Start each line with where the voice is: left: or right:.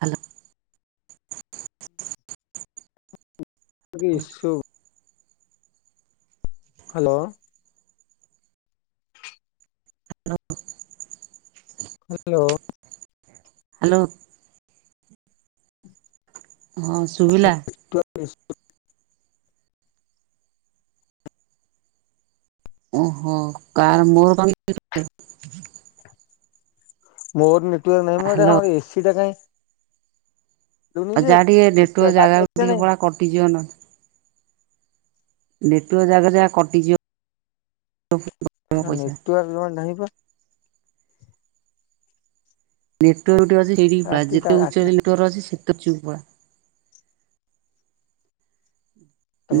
right: Hello.
left: [unintelligible] Hello. Hello.
right: Hello. ହଁ ଶୁଭିଲା।
left: [unintelligible]
right: [unintelligible]
left: ମୋର ନେଟୱାର ନାହିଁ, ମୋ
right: ହ୍ୟାଲୋ
left: ଏଇଆଡ଼େ ଏସି ଟା କାଇଁ। ଲୁନି ଯେ
right: ଯା ଟିକେ ନେଟୱରକ
left: ଏଟା ଲାଇନ ଅଛି
right: ଜାଗାକୁ
left: ନା
right: ଟିକେ
left: ନାଇଁ
right: ପଳା କଟିଯିବ ନହେଲେ। ନେଟୱର ଜାଗାରେ ଯାହା କଟିଯିବ। ମୋ
left: ଛା
right: ପଇସା
left: ନେଟୱାର ଜମା ନାହିଁ ପା।
right: ନେଟୱାର୍କ ଯେଉଁଠି ଅଛି ସେଇଠିକି ପଳା
left: ରାତି ଟା
right: ଯେତେ ଉଚରେ
left: ରାତି
right: ନେଟୱର ଅଛି ସେତେ ପଛକୁ ପଳା।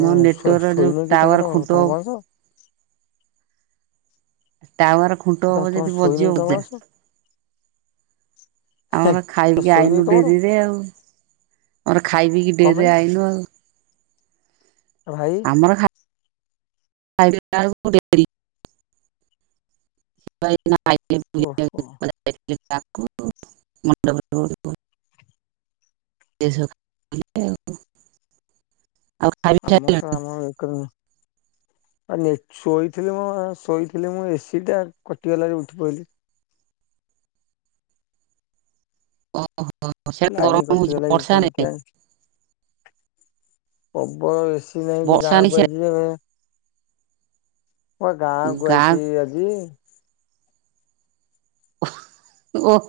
right: ନ ନେଟୱାର୍କ ଯୋଉ ଟାୱାର ଖୁଣ୍ଟ ଟାୱାର ଖୁଣ୍ଟ ଉପରେ
left: ତମର
right: ଯଦି
left: ଶୋଇନ
right: ବଜି
left: କି ତମ
right: ଉଚ୍ଚା।
left: ବସ?
right: ଆମର
left: ତ
right: ଖାଇକି
left: ଶୋଇନି
right: ଆଇନୁ
left: କି ତମର
right: ଡେରିରେ ଆଉ, ଆମର ଖାଇ ପିଇକି କିି
left: କଣ
right: ଡେରିରେ
left: ପାଇଁ
right: ଆଇଲୁ ଆଉ।
left: ଆଉ ଭାଇ?
right: ଆମର ଖା। [unintelligible]
left: ଓହୋ
right: [unintelligible] [unintelligible]
left: ଆମ ସ ଆମ ଏକ ଦ। ଆଲିଚି ଶୋଇଥିଲି ମୁଁ ଶୋଇଥିଲି ମୁଁ ଏସିି ଟା କଟିଗଲା ଉଠି ପଇଲି।
right: ଅ ହ।
left: ଲାଇନି କଟିଗଲା କି କଣ କେଜାଣି। ପବଳ ଏସି ନାଗିଚି
right: ବର୍ଷା
left: ଗାଁ
right: ନାହିଁ
left: କୁ ଆଇଚି ଯେବେ। ମୁଁ ପା ଗାଁ କୁ ଆଇଛି ଆଜି।
right: ଗକ।